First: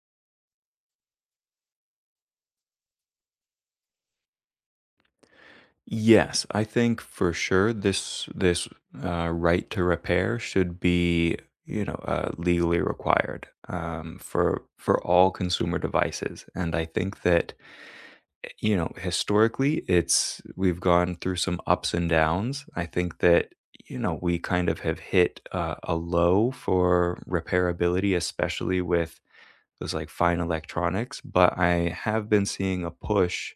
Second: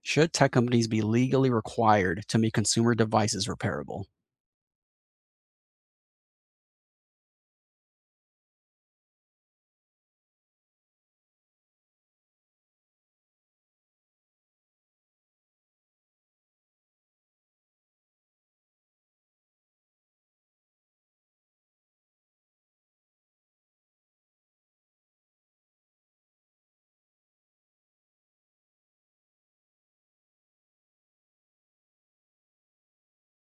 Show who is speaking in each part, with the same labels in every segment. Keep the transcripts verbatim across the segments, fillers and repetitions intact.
Speaker 1: Should tech companies be legally required to make consumer devices repairable?
Speaker 2: Yes, I think for sure this this uh, right to repair should be you know uh, legally required, um, for for all consumer devices, and I think that, you know, historically it's we've gone through some ups and downs. I think that, you know, we kind of have hit uh, a low for repairability, especially with those like fine electronics, but I have been seeing a push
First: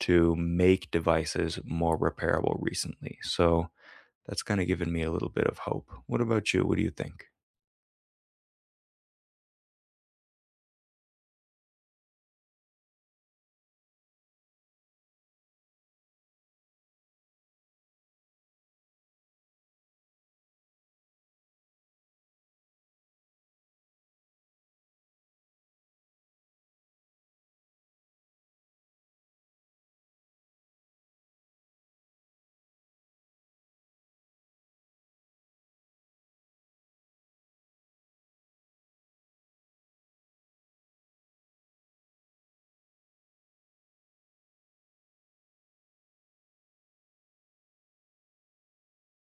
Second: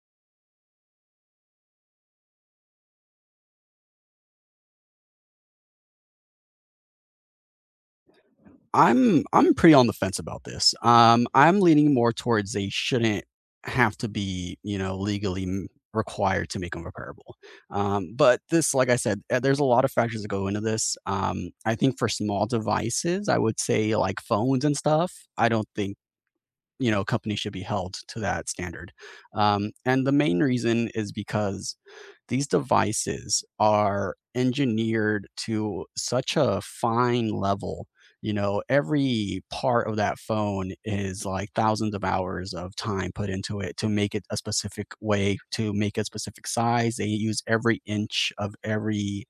Speaker 2: to make devices more repairable recently. So that's kind of given me a little bit of hope. What about you? What do you think?
Speaker 1: I'm I'm pretty on the fence about this. Um, I'm leaning more towards they shouldn't have to be, you know, legally m- required to make them repairable. Um, but this, like I said, uh, there's a lot of factors that go into this. Um, I think for small devices, I would say like phones and stuff. I don't think you know companies should be held to that standard. Um, and the main reason is because these devices are engineered to such a fine level. You know, every part of that phone is like thousands of hours of time put into it to make it a specific way, to make a specific size. They use every inch of every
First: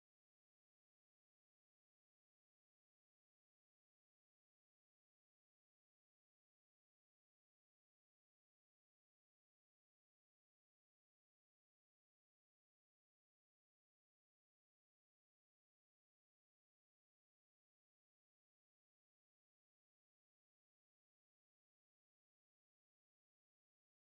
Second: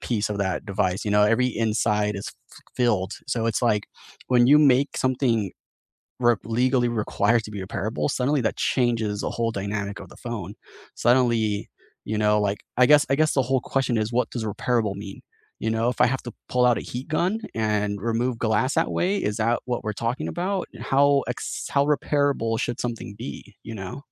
Speaker 1: piece of that device. You know, every inside is f- filled. So it's like when you make something re legally required to be repairable, suddenly that changes the whole dynamic of the phone. Suddenly, you know, like, I guess I guess the whole question is, what does repairable mean? You know, if I have to pull out a heat gun and remove glass that way, is that what we're talking about? How ex how repairable should something be, you know?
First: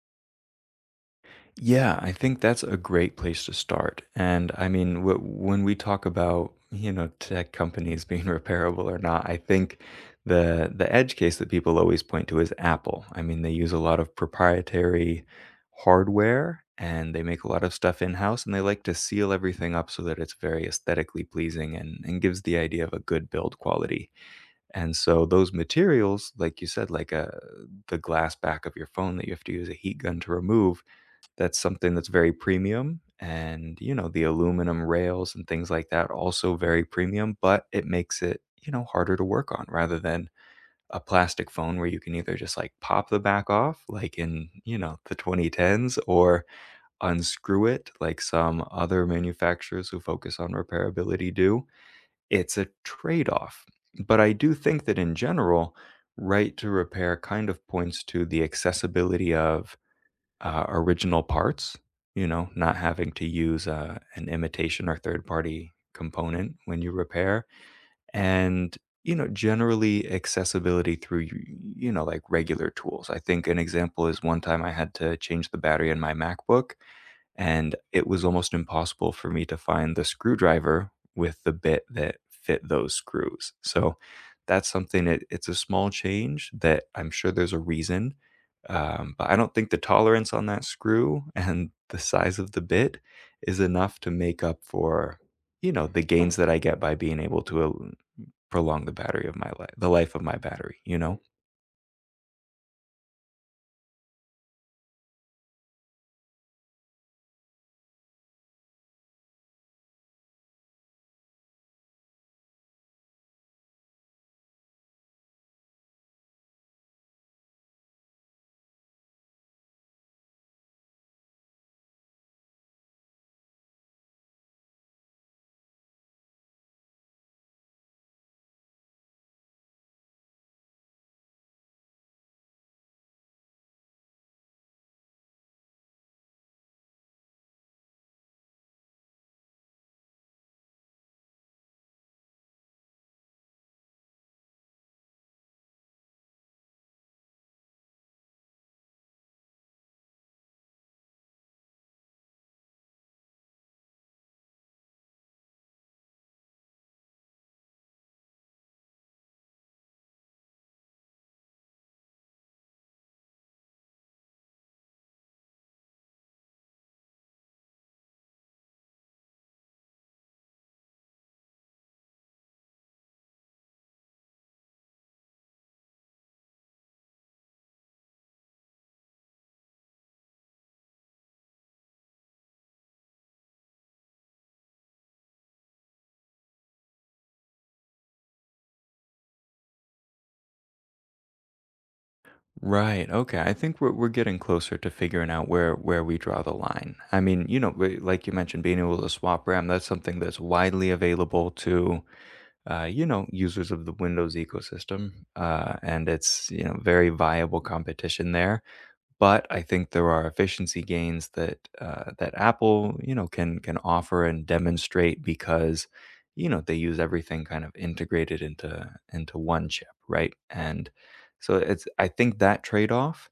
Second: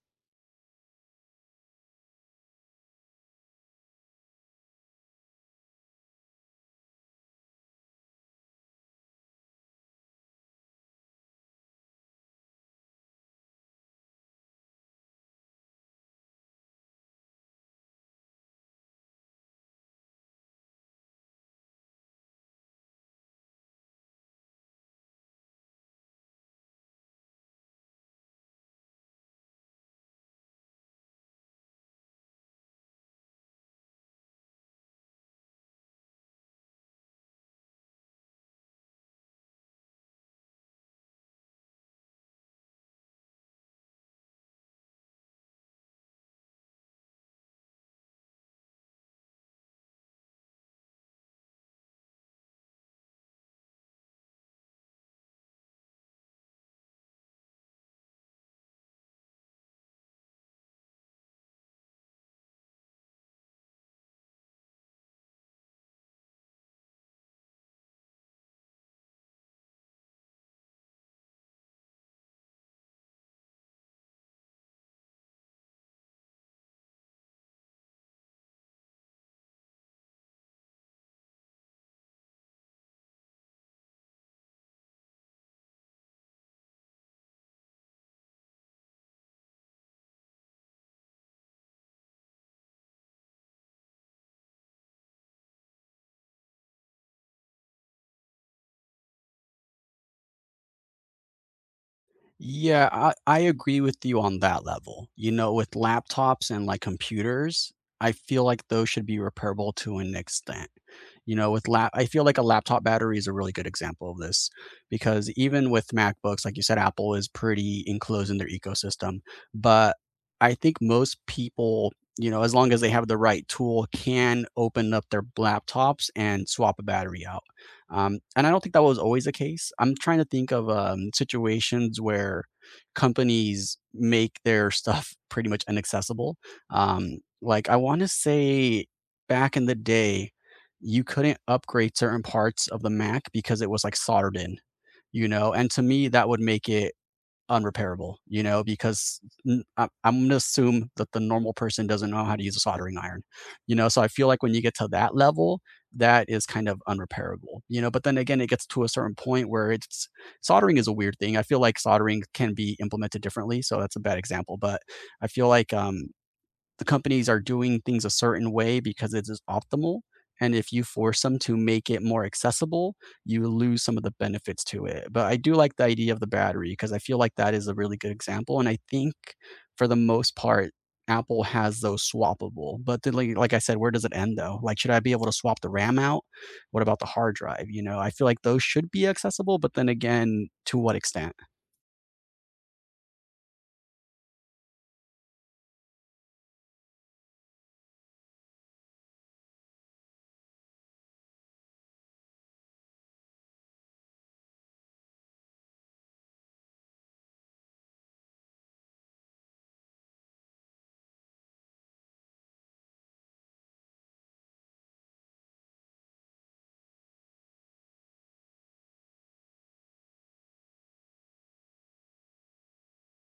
Speaker 2: Yeah, I think that's a great place to start. And I mean, w- when we talk about, you know, tech companies being repairable or not, I think the the edge case that people always point to is Apple. I mean, they use a lot of proprietary hardware and they make a lot of stuff in-house, and they like to seal everything up so that it's very aesthetically pleasing and, and gives the idea of a good build quality. And so those materials, like you said, like, uh, the glass back of your phone that you have to use a heat gun to remove, that's something that's very premium. And, you know, the aluminum rails and things like that, also very premium, but it makes it, you know, harder to work on rather than a plastic phone where you can either just like pop the back off, like in, you know, the twenty tens, or unscrew it, like some other manufacturers who focus on repairability do. It's a trade-off, but I do think that in general, right to repair kind of points to the accessibility of, uh, original parts, you know, not having to use uh, an imitation or third-party component when you repair, and, you know, generally accessibility through, y you know, like, regular tools. I think an example is one time I had to change the battery in my MacBook, and it was almost impossible for me to find the screwdriver with the bit that fit those screws. So that's something that it's a small change that I'm sure there's a reason, um, but I don't think the tolerance on that screw and the size of the bit is enough to make up for, you know, the gains that I get by being able to uh, prolong the battery of my life, the life of my battery, you know?
Speaker 1: Yeah, I, I agree with you on that level. You know, with laptops and like computers, I feel like those should be repairable to an extent. You know, with lap, I feel like a laptop battery is a really good example of this because even with MacBooks, like you said, Apple is pretty enclosed in their ecosystem. But I think most people, you know, as long as they have the right tool, can open up their laptops and swap a battery out. Um, and I don't think that was always the case. I'm trying to think of um, situations where companies make their stuff pretty much inaccessible. Um, like I want to say back in the day, you couldn't upgrade certain parts of the Mac because it was like soldered in, you know. And to me, that would make it unrepairable, you know, because i I- I'm going to assume that the normal person doesn't know how to use a soldering iron, you know. So I feel like when you get to that level, that is kind of unrepairable, you know. But then again, it gets to a certain point where it's soldering is a weird thing. I feel like soldering can be implemented differently. So that's a bad example, but I feel like um, the companies are doing things a certain way because it is optimal. And if you force them to make it more accessible, you lose some of the benefits to it. But I do like the idea of the battery because I feel like that is a really good example. And I think for the most part, Apple has those swappable. But then, like, like I said, where does it end though? Like, should I be able to swap the RAM out? What about the hard drive? You know, I feel like those should be accessible. But then again, to what extent?
Speaker 2: Right. Okay. I think we're we're getting closer to figuring out where where we draw the line. I mean, you know, we- like you mentioned, being able to swap RAM, that's something that's widely available to, uh, you know, users of the Windows ecosystem. Uh, and it's, you know, very viable competition there. But I think there are efficiency gains that uh, that Apple, you know, can can offer and demonstrate because, you know, they use everything kind of integrated into into one chip, right? And so it's I think that trade off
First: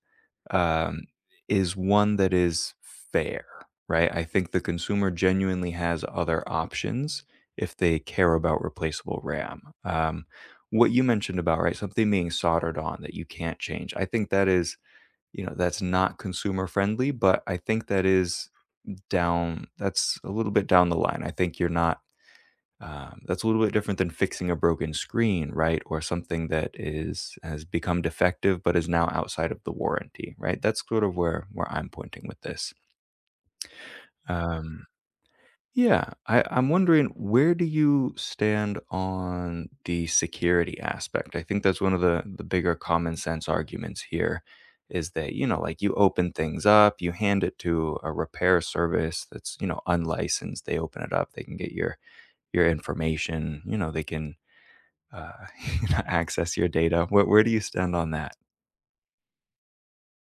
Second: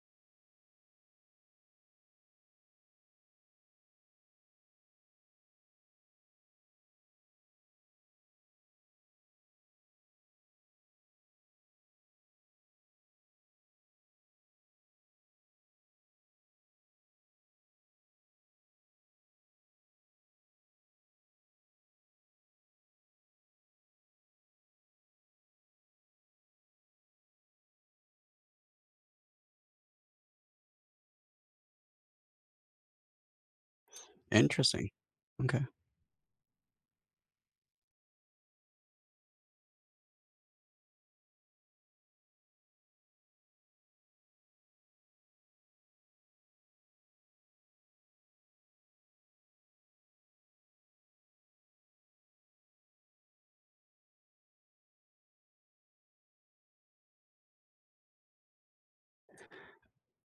Speaker 2: um, is one that is fair, right? I think the consumer genuinely has other options if they care about replaceable RAM. Um, what you mentioned about right something being soldered on that you can't change, I think that is, you know, that's not consumer friendly, but I think that is down that's a little bit down the line. I think you're not um, that's a little bit different than fixing a broken screen, right? Or something that is has become defective but is now outside of the warranty, right? That's sort of where where I'm pointing with this. Um,
Speaker 1: Interesting. Okay.
Speaker 2: yeah, I, I'm wondering, where do you stand on the security aspect? I think that's one of the the bigger common sense arguments here is that, you know, like you open things up, you hand it to a repair service that's, you know, unlicensed. They open it up, they can get your your information, you know, they can uh, you know, access your data. Where, where do you stand on that?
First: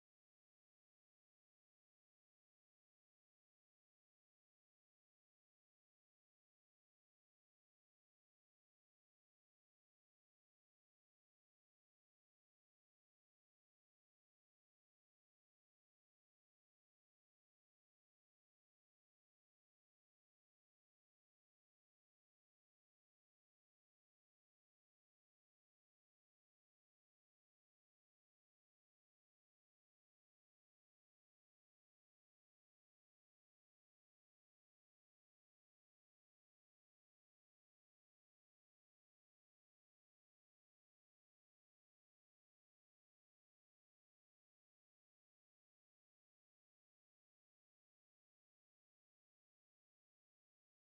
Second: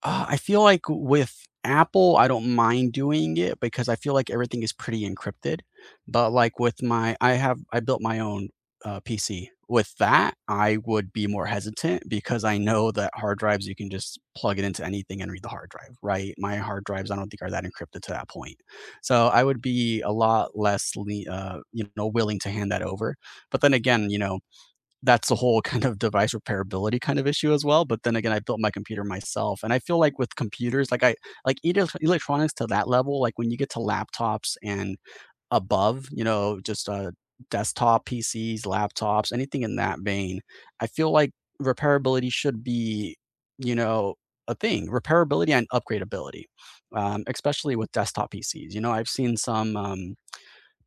Speaker 1: Uh, I feel like with Apple, I don't mind doing it because I feel like everything is pretty encrypted. But like with my, I have, I built my own uh, P C. With that, I would be more hesitant because I know that hard drives, you can just plug it into anything and read the hard drive, right? My hard drives, I don't think are that encrypted to that point. So I would be a lot less, le- uh, you know, willing to hand that over. But then again, you know, that's the whole kind of device repairability kind of issue as well. But then again, I built my computer myself, and I feel like with computers, like I like elec- electronics to that level, like when you get to laptops and above, you know, just uh, desktop P Cs, laptops, anything in that vein, I feel like repairability should be, you know, a thing. Repairability and upgradability, um, especially with desktop P Cs. You know, I've seen some. Um,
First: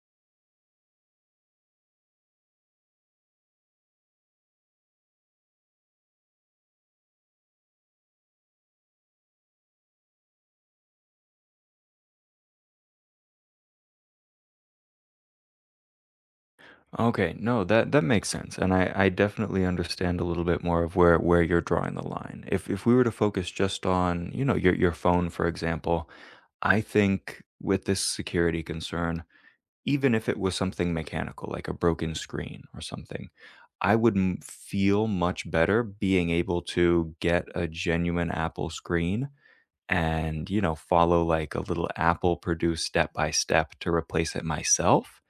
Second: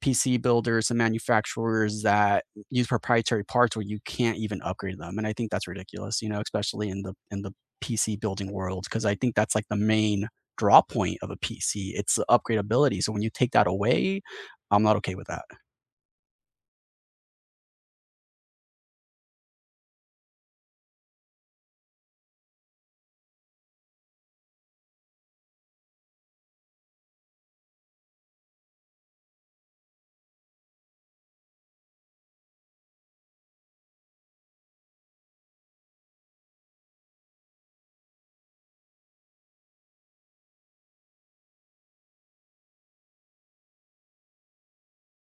Speaker 1: P C builders and manufacturers that use proprietary parts where you can't even upgrade them. And I think that's ridiculous, you know, especially in the in the P C building world, because I think that's like the main draw point of a P C. It's the upgradability. So when you take that away, I'm not okay with that.
Speaker 2: Okay, no, that that makes sense, and I I definitely understand a little bit more of where where you're drawing the line. If if we were to focus just on, you know, your your phone, for example, I think with this security concern, even if it was something mechanical, like a broken screen or something, I would m- feel much better being able to get a genuine Apple screen and, you know, follow like a little Apple produced step by step to replace it myself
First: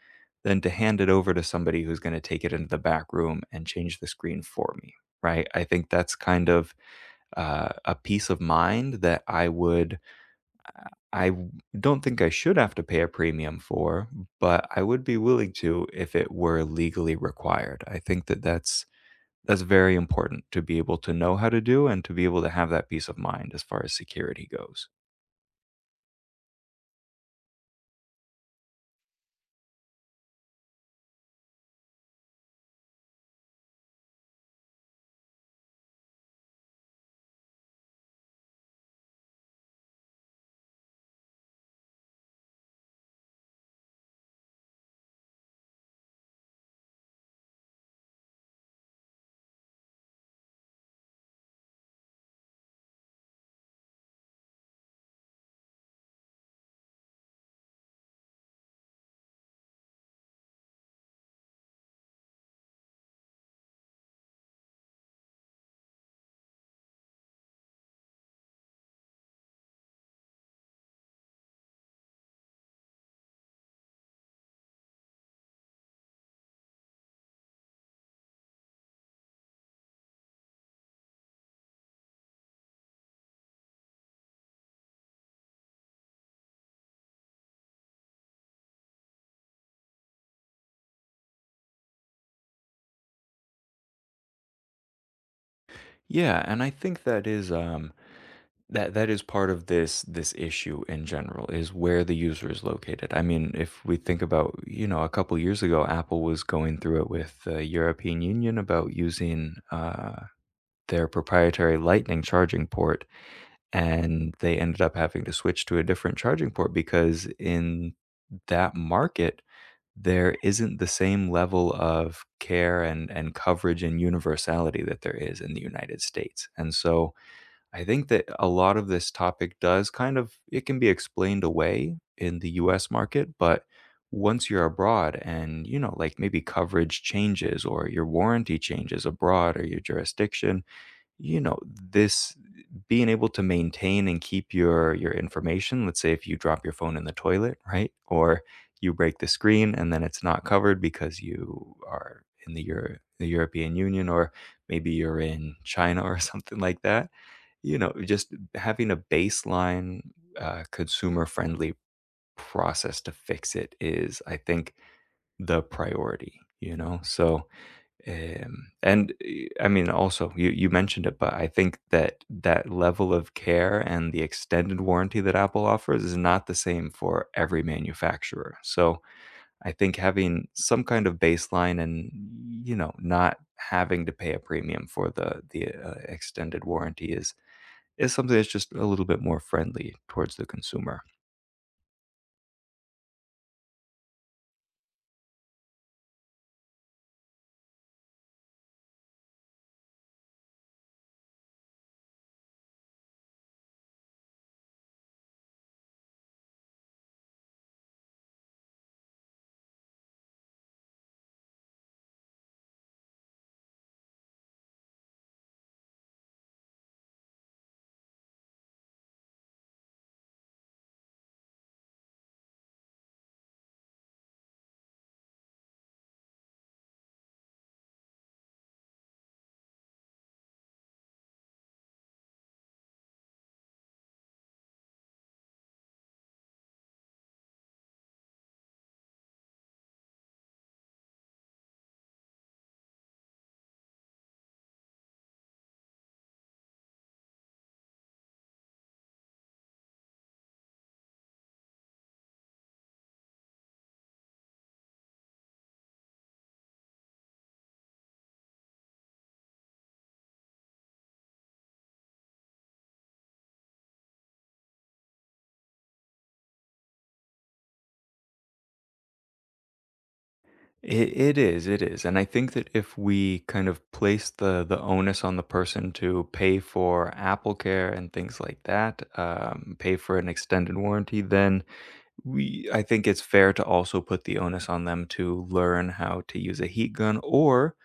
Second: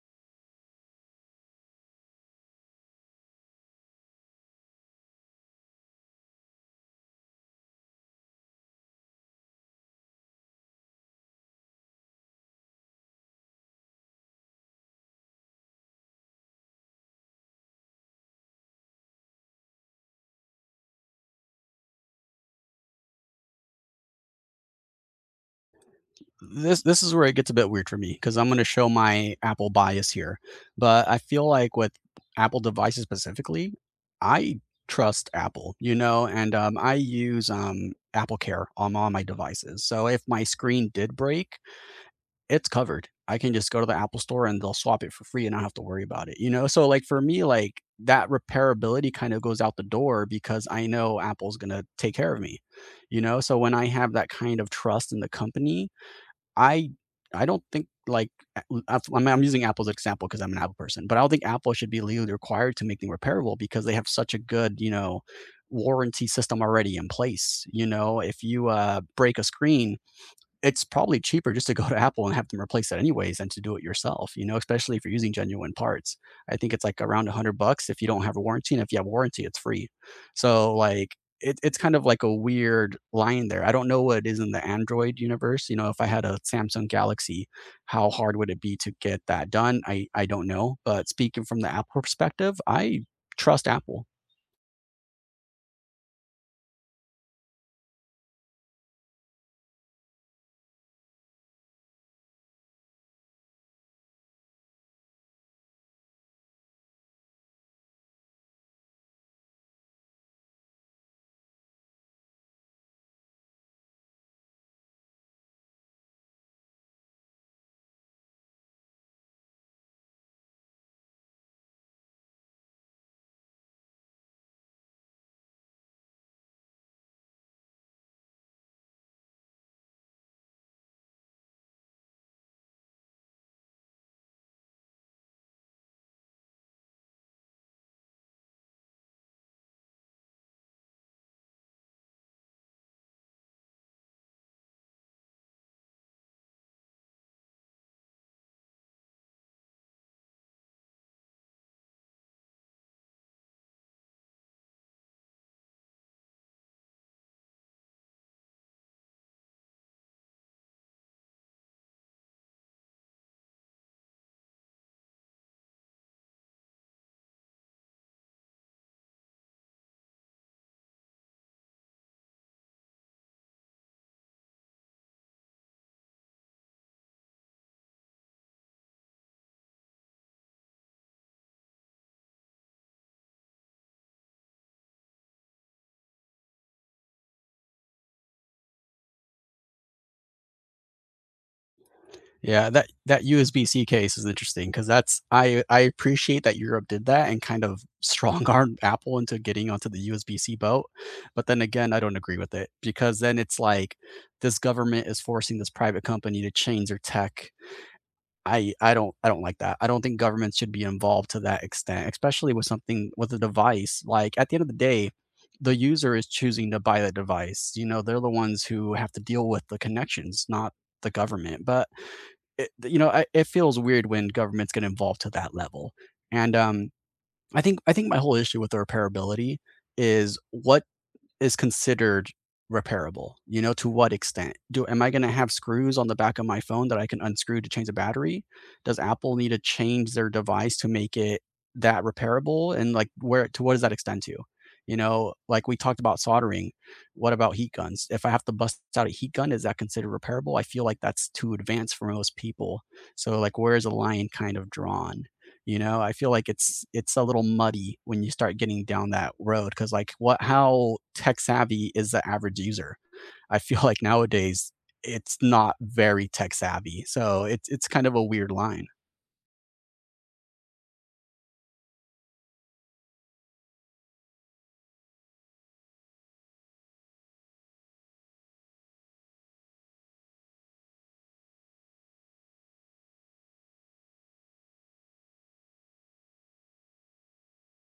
Speaker 2: than to hand it over to somebody who's gonna take it into the back room and change the screen for me, right? I think that's kind of, uh, a peace of mind that I would I w don't think I should have to pay a premium for, but I would be willing to if it were legally required. I think that that's that's very important to be able to know how to do and to be able to have that peace of mind as far as security goes.
Speaker 1: this this is where it gets a bit weird for me because I'm going to show my Apple bias here, but I feel like with Apple devices specifically, I trust Apple, you know, and um, I use um, Apple Care on all my devices. So if my screen did break, it's covered. I can just go to the Apple store and they'll swap it for free and I don't have to worry about it, you know? So, like, for me, like, that repairability kind of goes out the door because I know Apple's going to take care of me, you know? So, when I have that kind of trust in the company, I I don't think like a af I mean, I'm using Apple's example 'cause I'm an Apple person, but I don't think Apple should be legally required to make them repairable because they have such a good, you know, warranty system already in place, you know? If you, uh, break a screen, it's probably cheaper just to go to Apple and have them replace it anyways than to do it yourself, you know, especially if you're using genuine parts. I think it's like around one hundred bucks if you don't have a warranty, and if you have a warranty, it's free. So like it, it's kind of like a weird line there. I don't know what it is in the Android universe. You know, if I had a Samsung Galaxy, how hard would it be to get that done? I, I don't know. But speaking from the Apple perspective, I trust Apple.
Speaker 2: Yeah, and I think that is, um that that is part of this this issue in general is where the user is located. I mean, if we think about, you know, a couple years ago, Apple was going through it with the European Union about using, uh, their proprietary Lightning charging port, and they ended up having to switch to a different charging port because in that market, there isn't the same level of care and and coverage and universality that there is in the United States. And so I think that a lot of this topic does kind of it can be explained away in the U S market, but once you're abroad and, you know, like maybe coverage changes or your warranty changes abroad or your jurisdiction, you know, this being able to maintain and keep your your information, let's say if you drop your phone in the toilet, right? Or you break the screen and then it's not covered because you are in the Euro- the European Union, or maybe you're in China or something like that, you know, just having a baseline uh, consumer friendly process to fix it is, I think, the priority, you know? So, um, and eh, I mean, also you you mentioned it, but I think that that level of care and the extended warranty that Apple offers is not the same for every manufacturer. So I think having some kind of baseline and, you know, not having to pay a premium for the the uh, extended warranty is is something that's just a little bit more friendly towards the consumer.
Speaker 1: Yeah, that that U S B-C case is interesting because that's I I appreciate that Europe did that and kind of strong-armed Apple into getting onto the U S B-C boat, but then again, I don't agree with it because then it's like this government is forcing this private company to change their tech. I I don't I don't like that. I don't think governments should be involved to that extent, especially with something with a device. Like at the end of the day, the user is choosing to buy the device. You know, they're the ones who have to deal with the connections, not the government. But it, you know, I, it feels weird when governments get involved to that level. And um, I think I think my whole issue with the repairability is what is considered repairable? You know, to what extent? Do am I going to have screws on the back of my phone that I can unscrew to change the battery? Does Apple need to change their device to make it that repairable? And like, where to what does that extend to? You know, like we talked about soldering. What about heat guns? If I have to bust out a heat gun, is that considered repairable? I feel like that's too advanced for most people. So, like, where is the line kind of drawn? You know, I feel like it's it's a little muddy when you start getting down that road because, like, what how tech savvy is the average user? I feel like nowadays it's not very tech savvy, so it's it's kind of a weird line.
Speaker 2: It it is, it is, and I think that if we kind of place the the onus on the person to pay for Apple Care and things like that, um, pay for an extended warranty, then we I think it's fair to also put the onus on them to learn how to use a heat gun or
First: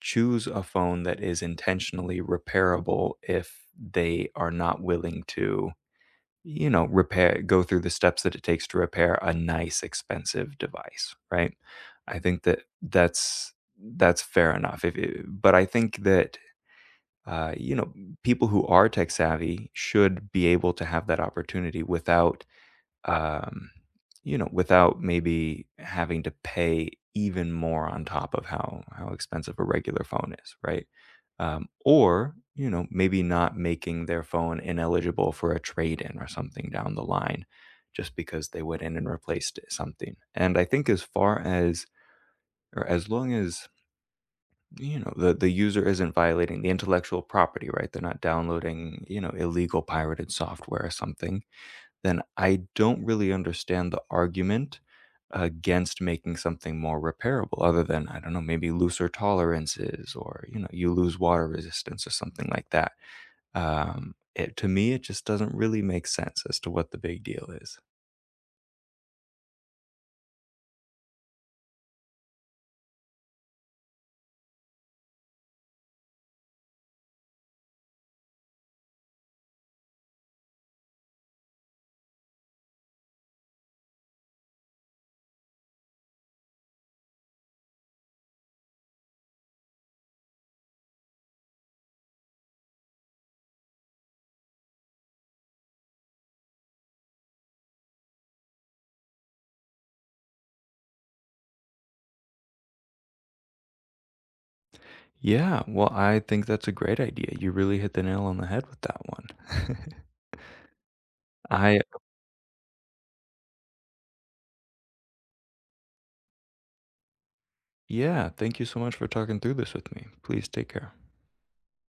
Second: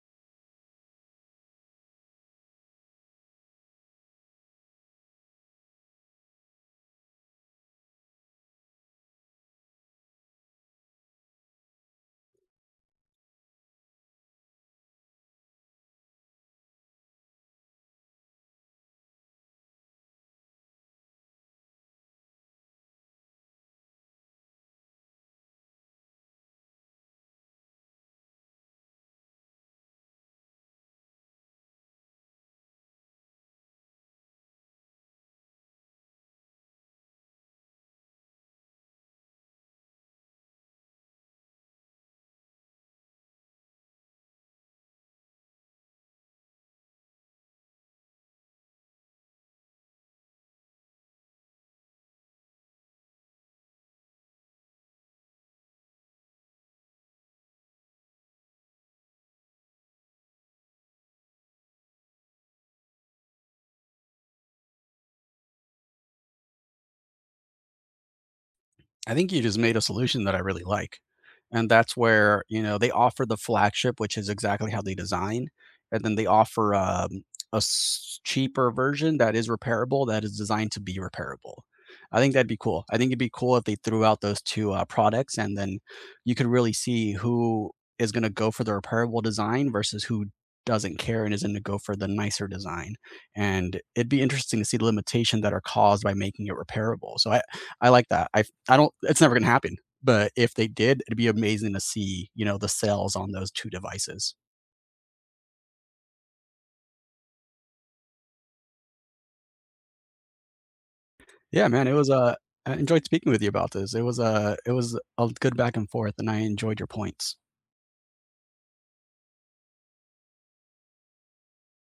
Speaker 2: choose a phone that is intentionally repairable if they are not willing to, you know, repair go through the steps that it takes to repair a nice expensive device, right? I think that that's that's fair enough. If it, but I think that, uh, you know, people who are tech savvy should be able to have that opportunity without, um, you know, without maybe having to pay even more on top of how how expensive a regular phone is, right? Um, or you know, maybe not making their phone ineligible for a trade-in or something down the line, just because they went in and replaced it- something. And I think as far as, or as long as, you know, the the user isn't violating the intellectual property right, they're not downloading, you know, illegal pirated software or something, then I don't really understand the argument against making something more repairable, other than, I don't know, maybe looser tolerances or, you know, you lose water resistance or something like that. Um, it, to me, it just doesn't really make sense as to what the big deal is.
Speaker 1: I think you just made a solution that I really like. And that's where, you know, they offer the flagship, which is exactly how they design. And then they offer um, a s- cheaper version that is repairable, that is designed to be repairable. I think that'd be cool. I think it'd be cool if they threw out those two uh, products and then you could really see who is going to go for the repairable design versus who doesn't care and is going to go for the nicer design. And it'd be interesting to see the limitation that are caused by making it repairable. So I, I like that. I I don't. It's never going to happen. But if they did, it'd be amazing to see, you know, the sales on those two devices.
Speaker 2: Yeah, well, I think that's a great idea. You really hit the nail on the head with that one.
Speaker 1: Yeah,
Speaker 2: I,
Speaker 1: man, it was, uh I enjoyed speaking with you about this. It was, uh it was a good back and forth, and I enjoyed your points.
Speaker 2: yeah, thank you so much for talking through this with me. Please take care.